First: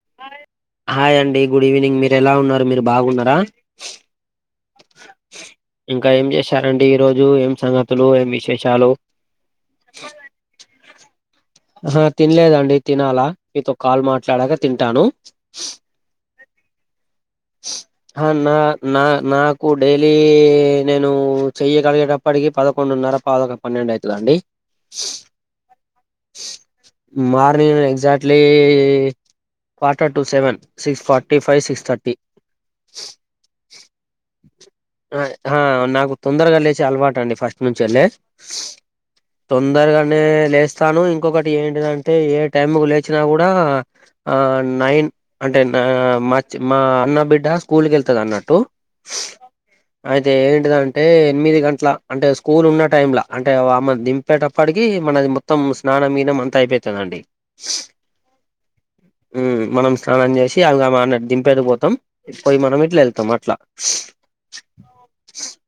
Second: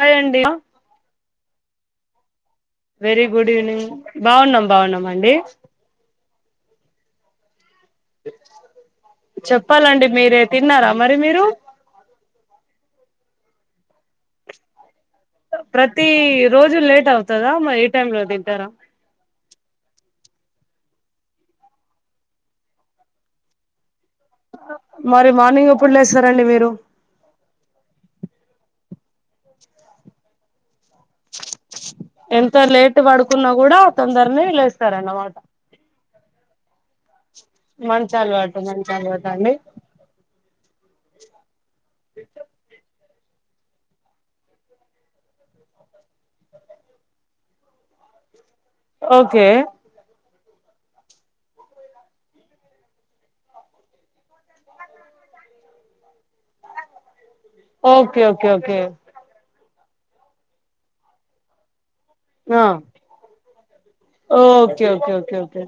Hi అండి hi అండి good evening మీరు ఎలా ఉన్నారు మీరు వెరీ బాగున్నారా గుడ్ ఈవెనింగ్ బాగున్నాం బాగున్నామండి ఇంకా ఏం చేశారండి ఈ రోజు ఏం సంగ చెప్పాలండి మీరే తిన్నారా మరి మీరు ఆహా తినలేదండి తినాలా మీతో కాల్ మాట్లాడక తింటాను ప్రతి రోజు లేట్ అవుతు నా నా నాకు ే [unintelligible] ఒకే నేను చెయ్యగలిగేటప్పటికి పదకొండున్నర పద పన్నెండు అయితా ండి మరి మార్నింగ్ ఎప్పుడు లేస్తారండి మీరు morning exactly ఫార్టర్ [unintelligible] to seven six forty five six thirty ఓసారి లేట్ పడుకున్నా కూడా తొందరనె హెలేస్ హ నాకు తొందరగా లేచె అలవాటు అండి ఫస్ట్ నుంచి అండి మంచి అలవాటు మంచి అలవాటు అండి తొందరగానే లేస్తాను ఇంకొకటి ఏంటిదంటే ఏ టైమ్ కి లే వచ్చినా కూడాఆ ఆ నైన్ అంటే మా మా అన్న బిడ్డ స్కూల్కి వెళ్తాది అన్నట్టు ఓకే అయితే ఏంటిదంటే ఎనిమిది గంటల అంటే స్కూల్ ఉన్న టైమ్ ల అంటే ఆమెన్ దింపేటప్పటికి మనది మొత్తం స్నానం గి స్నానం అంత అయిపోతాది అండి ఓకే ఓకే ఓకే హుమ్ మనం స్నానం చేసి ఇంగమెను దింపిడికి అటు పోతాం ఇస్కూల్ కి ఆ మనం ఇట్లా వెళ్తాం అట్లా ఓకే ఒకె ఒకె ఒకె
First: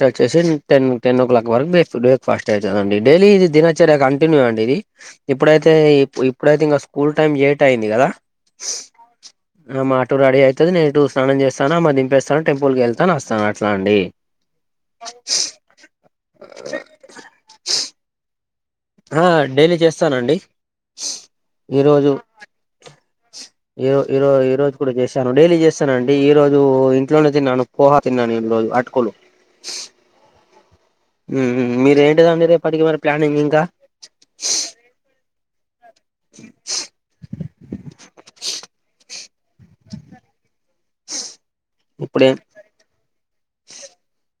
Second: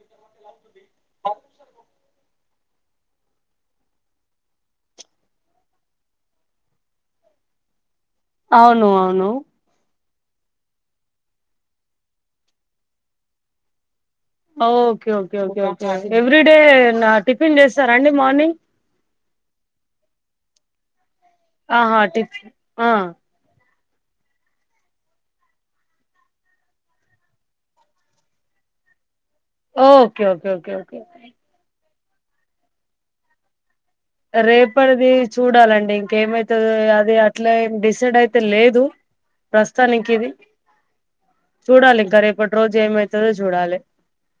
చ చేసిన్ టెన్ టెన్ ఒక్లాక్ వన్ బె ఫుడ్ ఫస్ట్ అయితేనండి డైలీ ఇది దినొచ్చుగ కంటిన్యూ అండి ఇది ఇప్పుడైతే ఇ ఇప్పుడైతే ఇంకా స్కూల్ టైం లేట్ అయింది కదా అవును అవును మా ఇటు రెడి అయితది నే నిటు స్నానం చేస్తాను ఆమెను దింపే వస్తాం టెంపుల్కి వెళ్తాను వస్తాను అట్లా అండి okay okay okay every day నా టిఫిన్ చేస్తారండి మార్నింగ్ ఆ డై లి చేస్తానండి ఆహా టిప్ ఆ ఈ ఓ ఈ రోజ ఈ రోజు కూడా చేశాను డైలీ చేస్తానుండి ఈ రోజు ఇంట్లోనే తిన్నాను పోహా తిన్నాను ఈ రోజు అటుకులు ఓ ఓకె ఓకె ఓకె ఇదండి రేపటికి మరి ప్లాన్ ఇంకా రేపడిది చూడాలండి ఇంకేమైతుది అది అట్లా ఏం డిసైడ్ అయితే ల్లేదు ప్రస్తుతానికి ఇది చూడాలింక ఇప్పుడేం రేపట్ రోజ్ ఏమ తవె చూడాలె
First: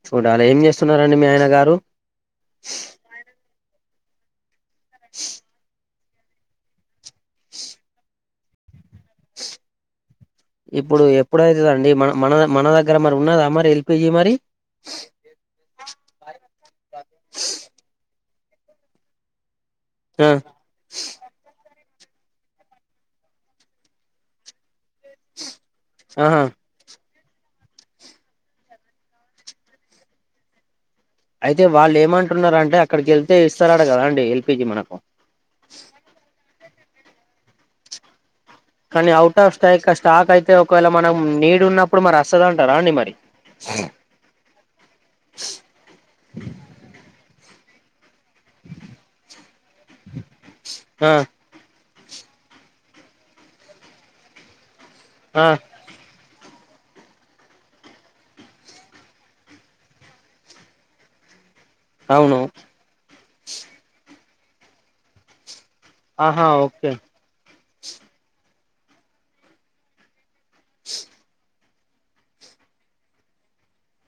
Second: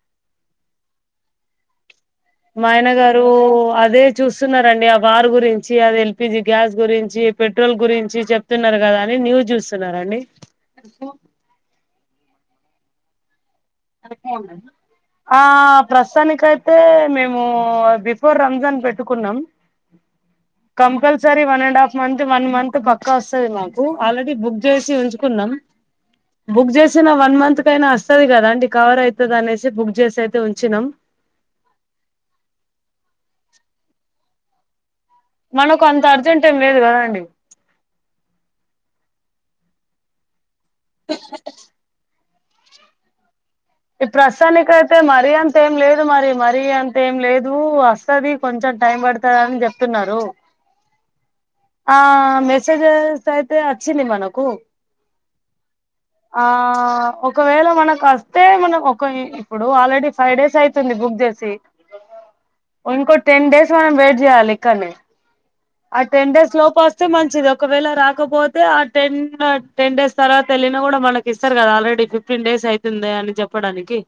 చూడాలి ఏం చేస్తున్నారండి మీ ఆయన గారు మా ఆయన గారు అ అవే చూస్తున్నారు దండి ఆ వారు గురించి అది తె పీజి గ్యాస్ గురించి పెట్రోల్ గురించి చెప్తున్నారు కదా అని న్యూస్ చూస్తున్నారండి ఇప్పుడు ఎప్పుడయితదండి మనం మన మనదగ్గర మరి ఉన్నదా మ ఆ ప్రస్తానికె అయిత అయితే మేమూ త్వర్ రంజాన్ పెట్టుకున్నాం ఆ compulsory one and half month one month పక్కా వస్తది మాకు ఆల్రెడీ బుక్ చేసి ఉంచుకున్నాం ఆహా బుక్ జేసిన వన్ మంత్ కయినా వస్తుది కదా అండి కవర్ అయితది అనేసి బుక్ చేసి అయితే ఉంచినాం అయితే వాళ్ళు ఏమంటున్నారు అంటే అక్కడికి వెళ్తే ఇస్తారట కదా అండి ఎల్పిజీ మనకు మనకు అంత అర్జెంట్ ట మీదు కదండి కానీ ఔట్ ఆఫ్ స్టాక్ స్టాక్ అయితే తే ఒకవేళ మనం నీడు ఉన్నప్పుడు మరి అస్త వస్తాధంటార అండి మరి ఈ ప్రస్తుతానికి అయితే మరీ అంత ఏం లేదు మరి మరీ అంత ఏం లేదు కు వస్తది కొంచెం టైం పడతాది అని చెప్తున్నారు ఆ ఆ మెసేజెస్ అయితే అ చ్చింది మనకు ఆ ఆ ఒకవేళ మన కాస్త అతే మనం ఒక ఇప్పుడు ఆల్రెడీ ఫైవ్ డేస్ అయితుంది బుక్ చేసి అవును ఇంకో టెండేస్ మనం వెయిట్ చేస్తే ఆాల కానే ఆ టెన్ ఆహా డేస్ లోపు ఓకే వస్తే మంచిది ఒకవేళ రాకపోతే ఆ టెన్ టెన్ డేస్ తర్వాత వెళ్లిన కూడా మనకి ఇస్తారు కదా ఆల్రెడీ ఫిఫ్టీన్ డేస్ అయితుంది అని చెప్పడానికి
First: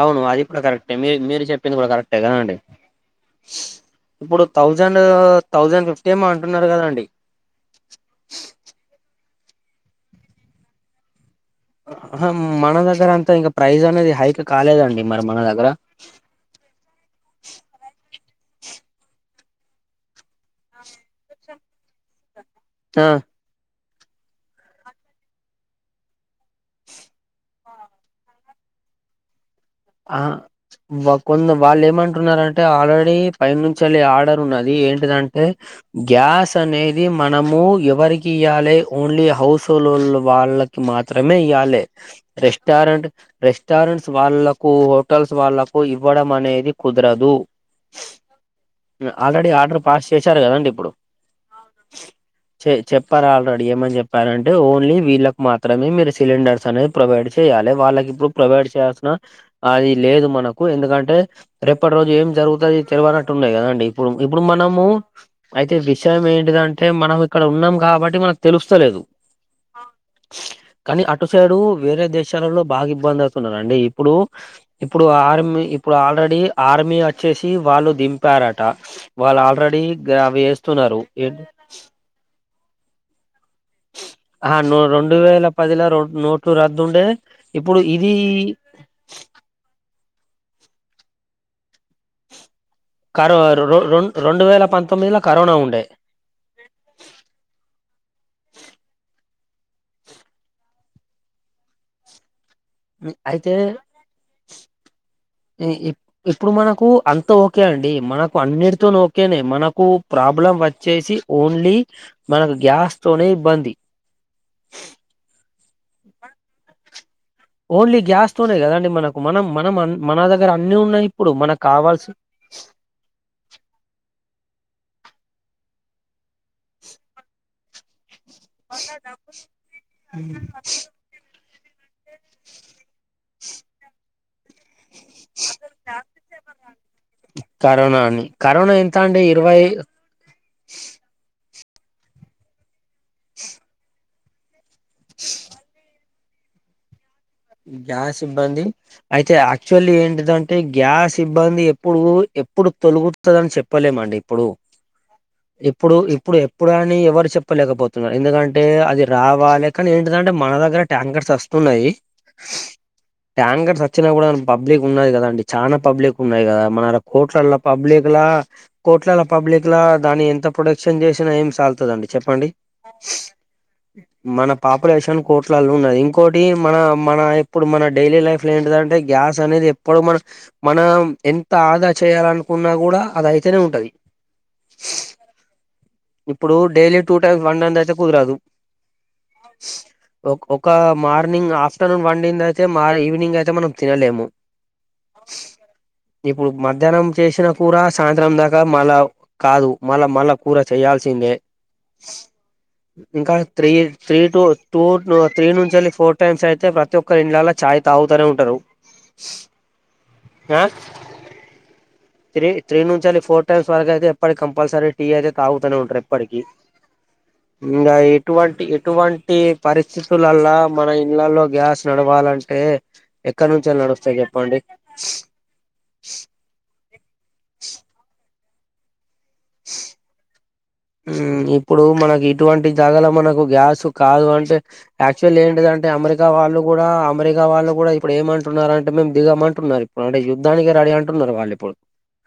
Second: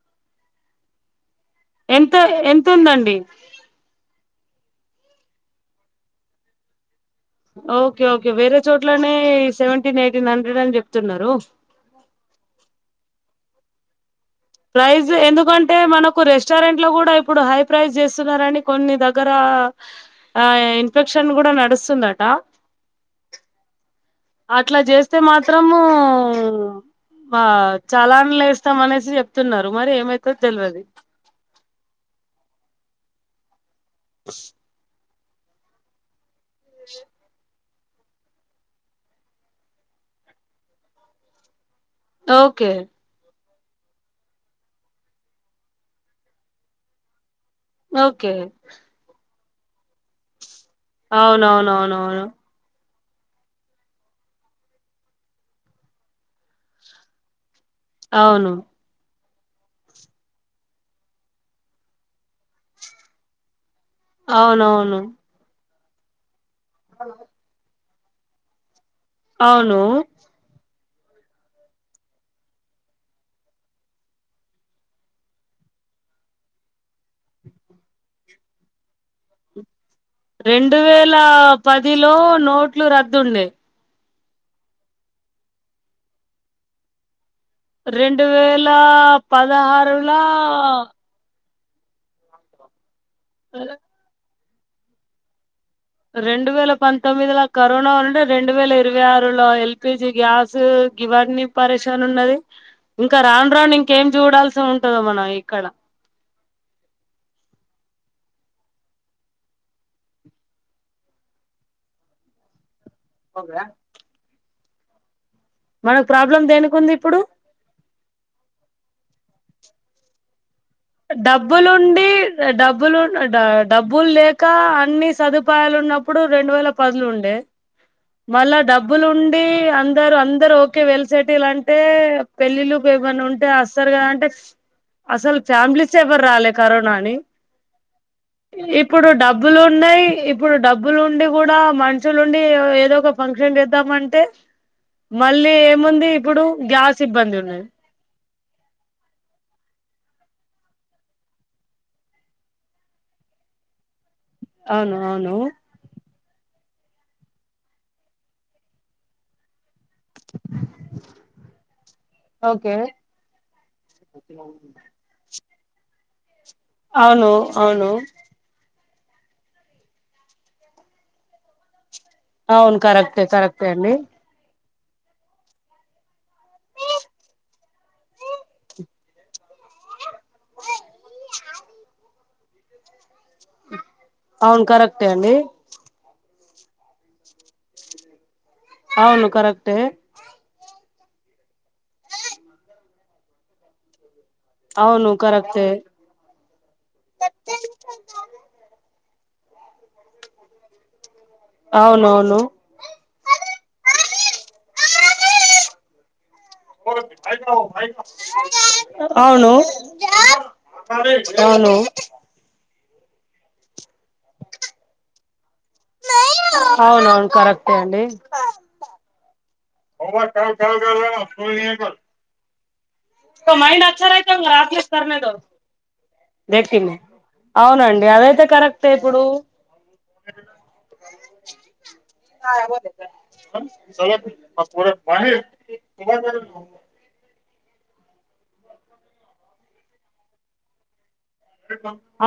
అవును అది కూడా కరెక్టే మీ మీరు చెప్పింది కూడా ఎంత కరెక్టే కదండి ఎంత ఉందండి ఇప్పుడు తౌజండ్ ఆహ్ థౌజండ్ ఫిఫ్టీ ఏమో అంటున్నారు కదండి ఓకే ఓకే వేరే చోట్లనే సెవెంటీన్ ఎయిటీన్ హండ్రెడ్ అని చెప్తున్నారు ఆహ మన దగ్గర అంతా ఇంకా ప్రైజ్ అనేది హైక్ కాలేదండి ప్రైజ్ మరి మన దగ్గర ఎందుకంటే మనకు రెస్టారెంట్ లో కూడా ఇప్పుడు హై ప్రైస్ చేసు స్తున్నారని కొన్ని దగ్గర ఆ ఇన్ఫెక్షన్ కూడా నడుస్తుందట ఆ అట్లా చేస్తే మాత్రము ఆ చలాన్ లు వేస్తాం అనేసి చెప్త ఆహ్ కొందరు మ వాళ్ళు ఏమంటున్నారంటే ఆల్రెడీ ఈ పైనుంచి చేలి ఆర్డర్ ఉన్నది ఏంటి దాం గ్యాస్ అనేది మనము ఎవరికి ఇయ్యాలి ఓన్లీ హౌస్లోన్ వాళ్ళకి మాత్రమే ఇయ్యాలి ఓకే రెస్టారెంట్ రెస్టారెంట్స్ వాళ్ళ కు హోటల్స్ వాళ్లకు ఇవ్వడం అనేది కుదరదు ఓకే ఆల్రెడీ ఆర్డర్ పాస్ చేశారు కదండి. ఇప్పుడు అవునవునవును చె చెప్పారు ఆల్రెడీ ఏమని చెప్పారంటే ఓన్లీ వీళ్ళకి మాత్రమే మీరు సిలిండర్స్ అనేది ప్రొవైడ్ చేయ్యాలి వాళ్ళకి ఇప్పుడు అవును ప్రొవైడ్ చేసిన అది లేదు మనకు ఎందుకంటే రేపటి రోజు ఏం జరుగుతాది తెలవనట్టు ఉన్నాయి కదండి ఇప్పుడు ఇప్పుడు మనము అవునవును అయితే విషయం ఎంట్ అంటే మనం ఇక్కడ ఉన్నాం కాబట్టి అంటే మనకు తెలుస్తలేదు అవును కానీ అటు సైడు వేరే దేశాలలో బాగా ఇబ్బంది అవుతున్నరండి ఇప్పుడు ఇప్పుడు ఆర్మీ ఇప్పుడు ఆల్రెడీ ఆర్మీ వచ్చేసి వాళ్ళు దింపారట వాళ్ళు ఆల్రెడీ అవి రెండు వేస్తున్నారు వేల ఏంటి పదిలో నోట్ నోట్లు రద్దు ఉండే ఆ రెండు వేల పదిలో ర నోట్లు రద్దుండే రెండు వేల పదహారు అలా కరో ర రెం రెండు వేల పంతొమ్మిది లో కరోనా ఉండే రెండు వేల పంతొమ్మిదిలా కరోనా ఉంటే రెండు వేల ఇరవై ఆరు లో ఎల్పిజి గ్యాస్ గివాడిని పరిశాన్ ఉన్నది ఇంకా అయితే రాను రాను ఇంకేం చూడాల్సి ఉంటదో మనం ఇక్కడ ఇప్పుడు మనకు అంత ఓకే అండి మనకు అన్నిటితో ఓకేనే మనకు ప్రాబ్లం వచ్చేసి ఓన్లీ మన గ్యాస్ సనే బంది మనకు ప్రాబ్లం దేనికి ఉంది ఇప్పుడు ఓన్లీ గ్యాస్ తోనే కదండి మనకు మనం మనం మన దగ్గ డబ్బులుండి డబ్బులు డబ్బులు లేక అన్ని సదుపాయాలు ఉన్నప్పుడు రెండు వేల పదులు ఉండే మళ్ళా డబ్బులు ఉండి అందరు అందరు ఓకే వెలిసేటి ఇలాంటి పెళ్లిలు ఏమన్నా ఉంటేయి వస్తారు కద అంటే అసల్ ఫ్యామిలీస్ ఎవరు రాలే కరోనా అని కరోనా అని కరోనా ఎంత ఇప్పుడు అండి డబ్బులు ఇరవై ఉన్నాయి ఇప్పుడు డబ్బులు ఉండి గూడా మనుషులు నుండి ఏ ఏదో ఓ ఫంక్షన్ చేద్దామంటే మళ్ళీ ఏముంది ఇప్పుడు గ్యాస్ సిబ్బంది ఉన్నాది సిబ్బంది అయితే యాక్చువల్ ఏంటిదంటే గ్యాస్ సిబ్బంది ఎప్పుడు ఎప్పుడు తొలగుతది చెప్పలేమండి ఇప్పుడు అవును అవును ఇప్పుడు ఇప్ ఇప్పుడు ఎప్పుడు అని ఎవరు చెప్పలేకపోతున్నారు ఎందుకంటే అది రావాలి కానీ ఏంటిదంటే మన దగ్గర ట్యాంకర్స్ అస్తున్నాయి ఓకే ట్యాకర్స్ అచ్చిన గూడా అనికి పబ్లిక్ ఉన్నది కదాండి చానా పబ్లిక్ ఉన్నాయి కదా మనల అవును కోట్లలల అవును పబ్లిక్ ల కోట్లల పబ్లిక్ లా దాన్ని ఎంత ప్రొడక్షన్ చేసినా ఏం సాగుతదండి అవును కరక్టే కరెక్టే అండి మన పాపులేషన్ కోట్లల్ల ఉన్నది ఇంకోటి మన మన ఇప్పుడు మన డైలీ లైఫ్ లో ఏంటిదంటే గ్యాస్ అనేది ఎప్పుడు మన మనం ఎంత ఆదా చేయాల అనుకున్నా కూడా అది అయితేనే ఉంటది అవును కరెక్టే అండి ఇప్పుడు డైలీ టూ టైమ్స్ వండన్ ది అయితే కుదరదు అవును కరెక్టే ఒక మార్నింగ్ ఆఫ్టర్నూన్ వండింది అయితే మ ఈవినింగ్ అయితే మనం తినలేము అవును కరెక్టే ఇప్పుడు మధ్యాహ్నం చేసినా కూర సాయంత్రం దాకా మళ్ళా కాదు మళ్ళా మళ్ళా కూరయ్ చేయాల్సిందే అవునవును ఇంకా three three two two three నుంచళి ఫోర్ టైమ్స్ అయితే ప్రతి ఒక్కరి ఇండ్లలా అవును చాయ్ తాగుతూనే ఉంటారు అవును ఆ త్రీ త్రీ నుంచళి ఫోర్ టైమ్స్ వరకు అయితే ఎప్పటి కంపల్సరీ టీ అయితే తాగుతనే ఉంటారు ఎప్పటికీ అవునవును కరెక్టే ఇంగా అండి ఎటువంటి ఎటువంటి పరిస్థితులల్లా మన ఇండ్ల లలో గ్యాస్ నడువాలంటే ఇస్ కా మైండ్ అచ్చా రహిదో ఆఫీస్ కర్నేదో దేకు తి మి అవునండి అది అయితే కరక్తే ఇప్పుడు ఉ ఇప్పుడు మనకి ఇటువంటి జాగల మనకు గ్యాస్ కాదు అంటే యాక్చువల్ ఏంటిదంటే అమెరికా వాళ్ళు కూడా అమెరికా వాళ్ళు కూడా ఇప్పుడు ఏమంటున్నారు అంటే మేం దిగమంటున్నారు ఇప్పుడు అంటే యుద్ధానికి రెడీ అన్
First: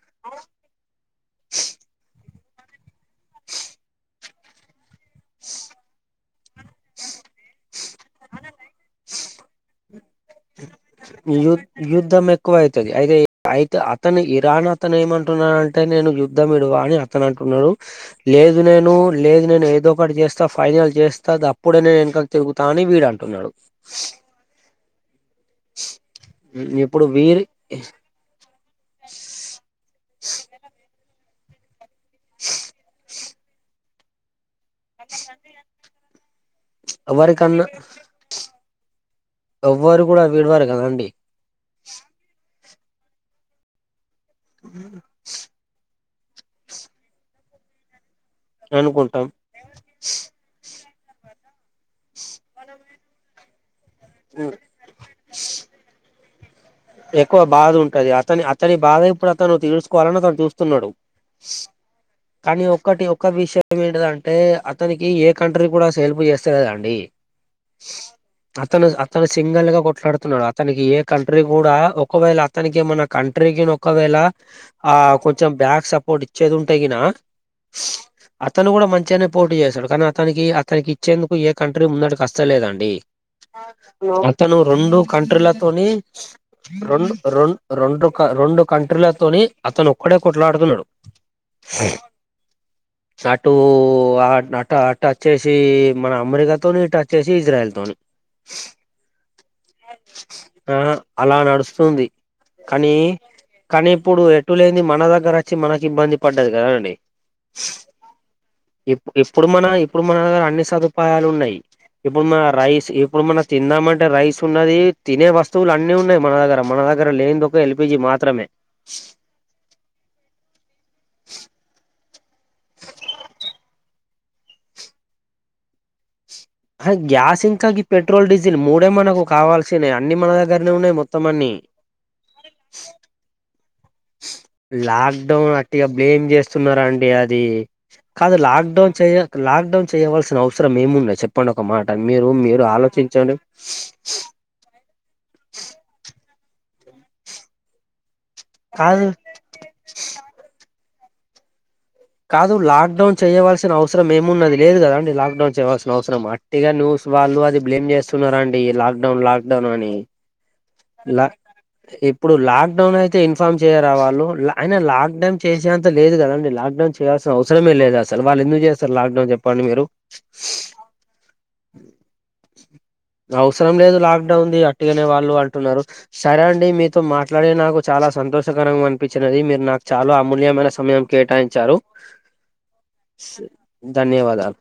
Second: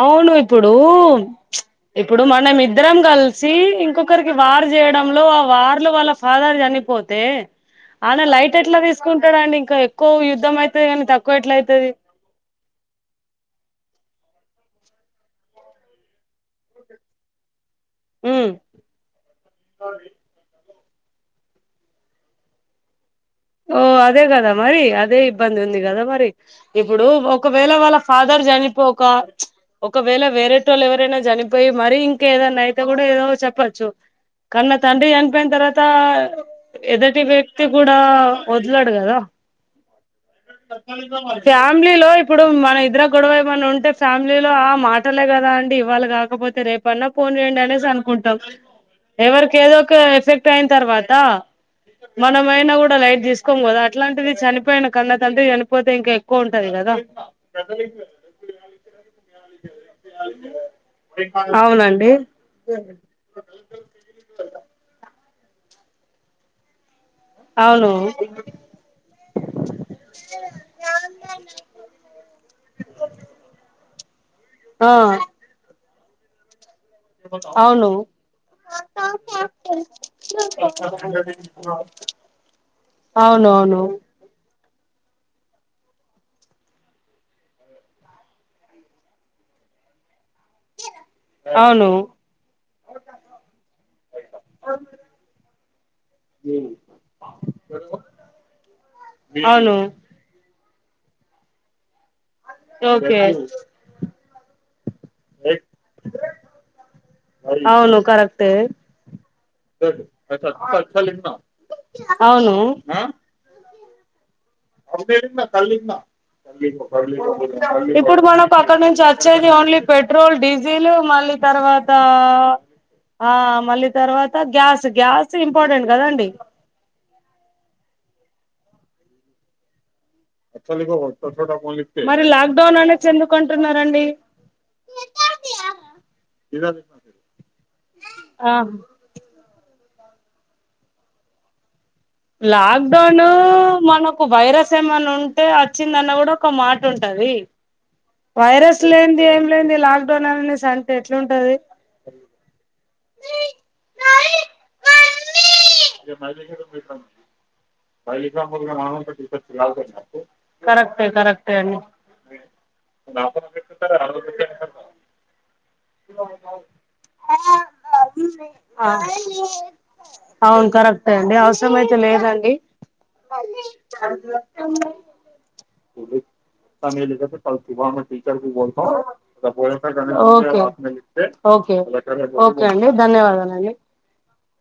అవును ఇప్పుడు ప్చ్ ఇప్పుడు మన్ న మీర్ ఇద్దరం గల్సి ఇంకొకరి క్ వార్ జేయడం లో ఆ వార్లు వళ్ళ ఫాదర్ చనిపోతే ఆన లైట్ ఎట్లా తీసుకుంటాడండి ఇంకా ఎక్కువ యుద్ధం అయి యుద్ యుద్ధం ఎక్కువ అవుతది అయినా అయితే తను ఇరాన్ అతను ఏమంటున్నాడంటే నేను యుద్ధం విడువా అని అతను అంటున్నాడు ఉమ్ లేదు నేను లేదు నేను ఏదో ఒకటి చేస్తా ఫైనల్ చేస్తా గప్పుడే నేను వెనుకకు తిరుగుతానని వీడు అన్ ఓ అదే కదా మరి అ దే ఇబ్బంది ఉంది కదా మరి ఇప్పుడు ఒకవేళ వాళ్ళ ఫాదర్ జనిపోక ప్చ్ ఒకవేళ వేరేటోళ్ళు ఎవరైనా జనిపో మరి ఇంకేదన్నా అయితే కూడా ఏదో చెప్ పచ్చు కన్న తండ్రి చనిపోయిన తర్వాత ఎదుటి వ్యక్తి ఎవరికన్నా కూడా వద్లడు గదా ఎవ్వరు కూడా విడవరు కదండి ఫ్యామిలీలో ఇప్పుడు మ ఇదర గొడవ ఎమన్న ఉంటే ఫ్యామిలీలో ఆ మాటలే కదా అండి ఇవాళ కాక కాకపోతే రేపు అన్నా ఫోన్ జేయండి అనేసి అనుకుం టం అనుకుంటాం ఎవరికి ఏదో ఒక ఎఫెక్ట్ అయిన తర్వాత త మనమైనా కూడా లైట్ తీస్ కోమ్ కదా అట్లాంటిది చనిపోయిన కన్న తండ్రి చనిపోతే ఇంకె కోన్ ఎక్కువ బాధ ఉంటది అతని అతని బాధ ఇప్పుడు అతను తీర్సుకోవాలని అతను చూస్తున్నాడు, అవునండి కానీ ఒక్కటి ఒక్క విషయం ఏంటిదంటే అతనికి ఏ కంట్రీ కూడా అసల్ హెల్ప్ చేస్తేకదండి అవును అతను అతను సింగిల్ గా కొట్లాడుతున్నాడు అతనికి ఏ కంట్రీ ఒకవేళ అతనికి మన కంట్రీగిన ఒకవేళ ఆ కొంచెం బ్యాక్ సపో పోడిచ్చేది ఉం అడిగిన అవును అతను కూడా మంచిగనే పోటీ చేస్తడు. కానీ అతనికి అతనికి ఇచ్చేందుకు ఏ కంట్రీ ముందటకు వస్త లేదండి. అవునవును అతను రెండు కంట్రీలకు, పోని. రొండు రొం రొండు రొండు కంట్రీలతోని అతను ఒక్కడే. కొట్లాడుతున్నాడు అవును అటు ఆ అటు అటు వచ్చేసి. చేమ్. మన అమెరికాతోని ఇట్ అచేసి ఇజ్రాయల్ తోని. అవును అవును ఆహ్ అలా నడుస్తుంది. కానీ ఓకే కానీ ఇప్పుడు ఎటులేని మన దగ్గర వచ్చి మనకి ఇబ్బంది పడ్డది కదాండి. అవును కరెక్టే ఇప్పు ఇప్పుడు మన ఇప్పుడు మన దగ్గర అన్ని సదుపాయాలు ఉన్నాయి. ఇప్పుడు మన అవును రైస్ ఇప్పుడు మన తిందామంటే టా రైస్. ఉన్నది తినే వస్తువులు అన్. ఇప్పుడు మాత్రమే మనకు అక్కడ నుంచి వచ్చేది ఓన్లీ పెట్రోల్ డీజిల్ మళ్ళీ తర్వాత. ఆహ్ ఆహ్ మళ్ళీ తర్వాత గ్యాస్ గ్యాస్ ఇంపార్టెంట్ కదండి. అహా గ్యాస్ హింకా గి పెట్రోల్, డీజిల్ మూడ్ డే మనకు కావాల్సినయా. మరి లాక్డౌన్ అనేసి ఎందుకు అన్. లాక్డౌన్ అట్టిగా బ్లేమ్ చేస్తున్నారా అండి. అది కాదు ఆ లాక్డౌన్ చేయ లాక్ డౌన్ చేయవలసిన అవసరం ఏముందో చెప్పండి ఒక మాట. మీరు మీరు లాక్డౌన్ ఆలోచించండి మనకు వైరస్ ఏమన్నా ఉన్. ఉంటే వచ్చిందన్న కూడా. ఒక మాట ఉంటది. వైరస్ కాదు లేనిది ఏం లేంది లాక్ డౌన్ అనేసి అం ఎట్లుంటది. కాదు లాక్డౌన్ చేయవలసిన అవసరం ఏమున్నది లేదు కదా అండి. లాక్ డౌన్ చేయవలసిన అవసరం అట్టిగానే న్యూస్ వాళ్ళు అది బ్లేమ్ చేస్తున్నరండి లాక్ డౌన్ లాక్డౌన్ అని. కరెక్టే లా కరెక్టే అండి ఇప్పుడు లాగ్. లాక్డౌన్ అయితే ఇన్ఫార్మ్ చేయరా వాళ్ళు లా అయిన లాక్డౌన్ చేసేంత లేదు కదాండి. లాక్ డౌన్ చేయాల్సిన అవసరమే లేదు అసలు వాళ్ళు ఎందుకు ఆ చేస్తారు లాక్డౌన్ చెప్పండి. మీరు అవును కరెక్టే అండి అవసరం అయితే లేదండి అవసరం లేదు లాక్డౌన్ది అట్టిగానే వాళ్ళు అన్. ఉన్నారు. సరే అండి మీతో మాట్లాడే నాకు చాలా సంతోషకరంగా అనిపించిదాండి. మీరు నాకు చాలా అమూల్యమైన సమయం ఓకే కేటాయించారు. ఓకే ఓకే అండి ధన్యవాదాలండి ధన్యవాదాలు.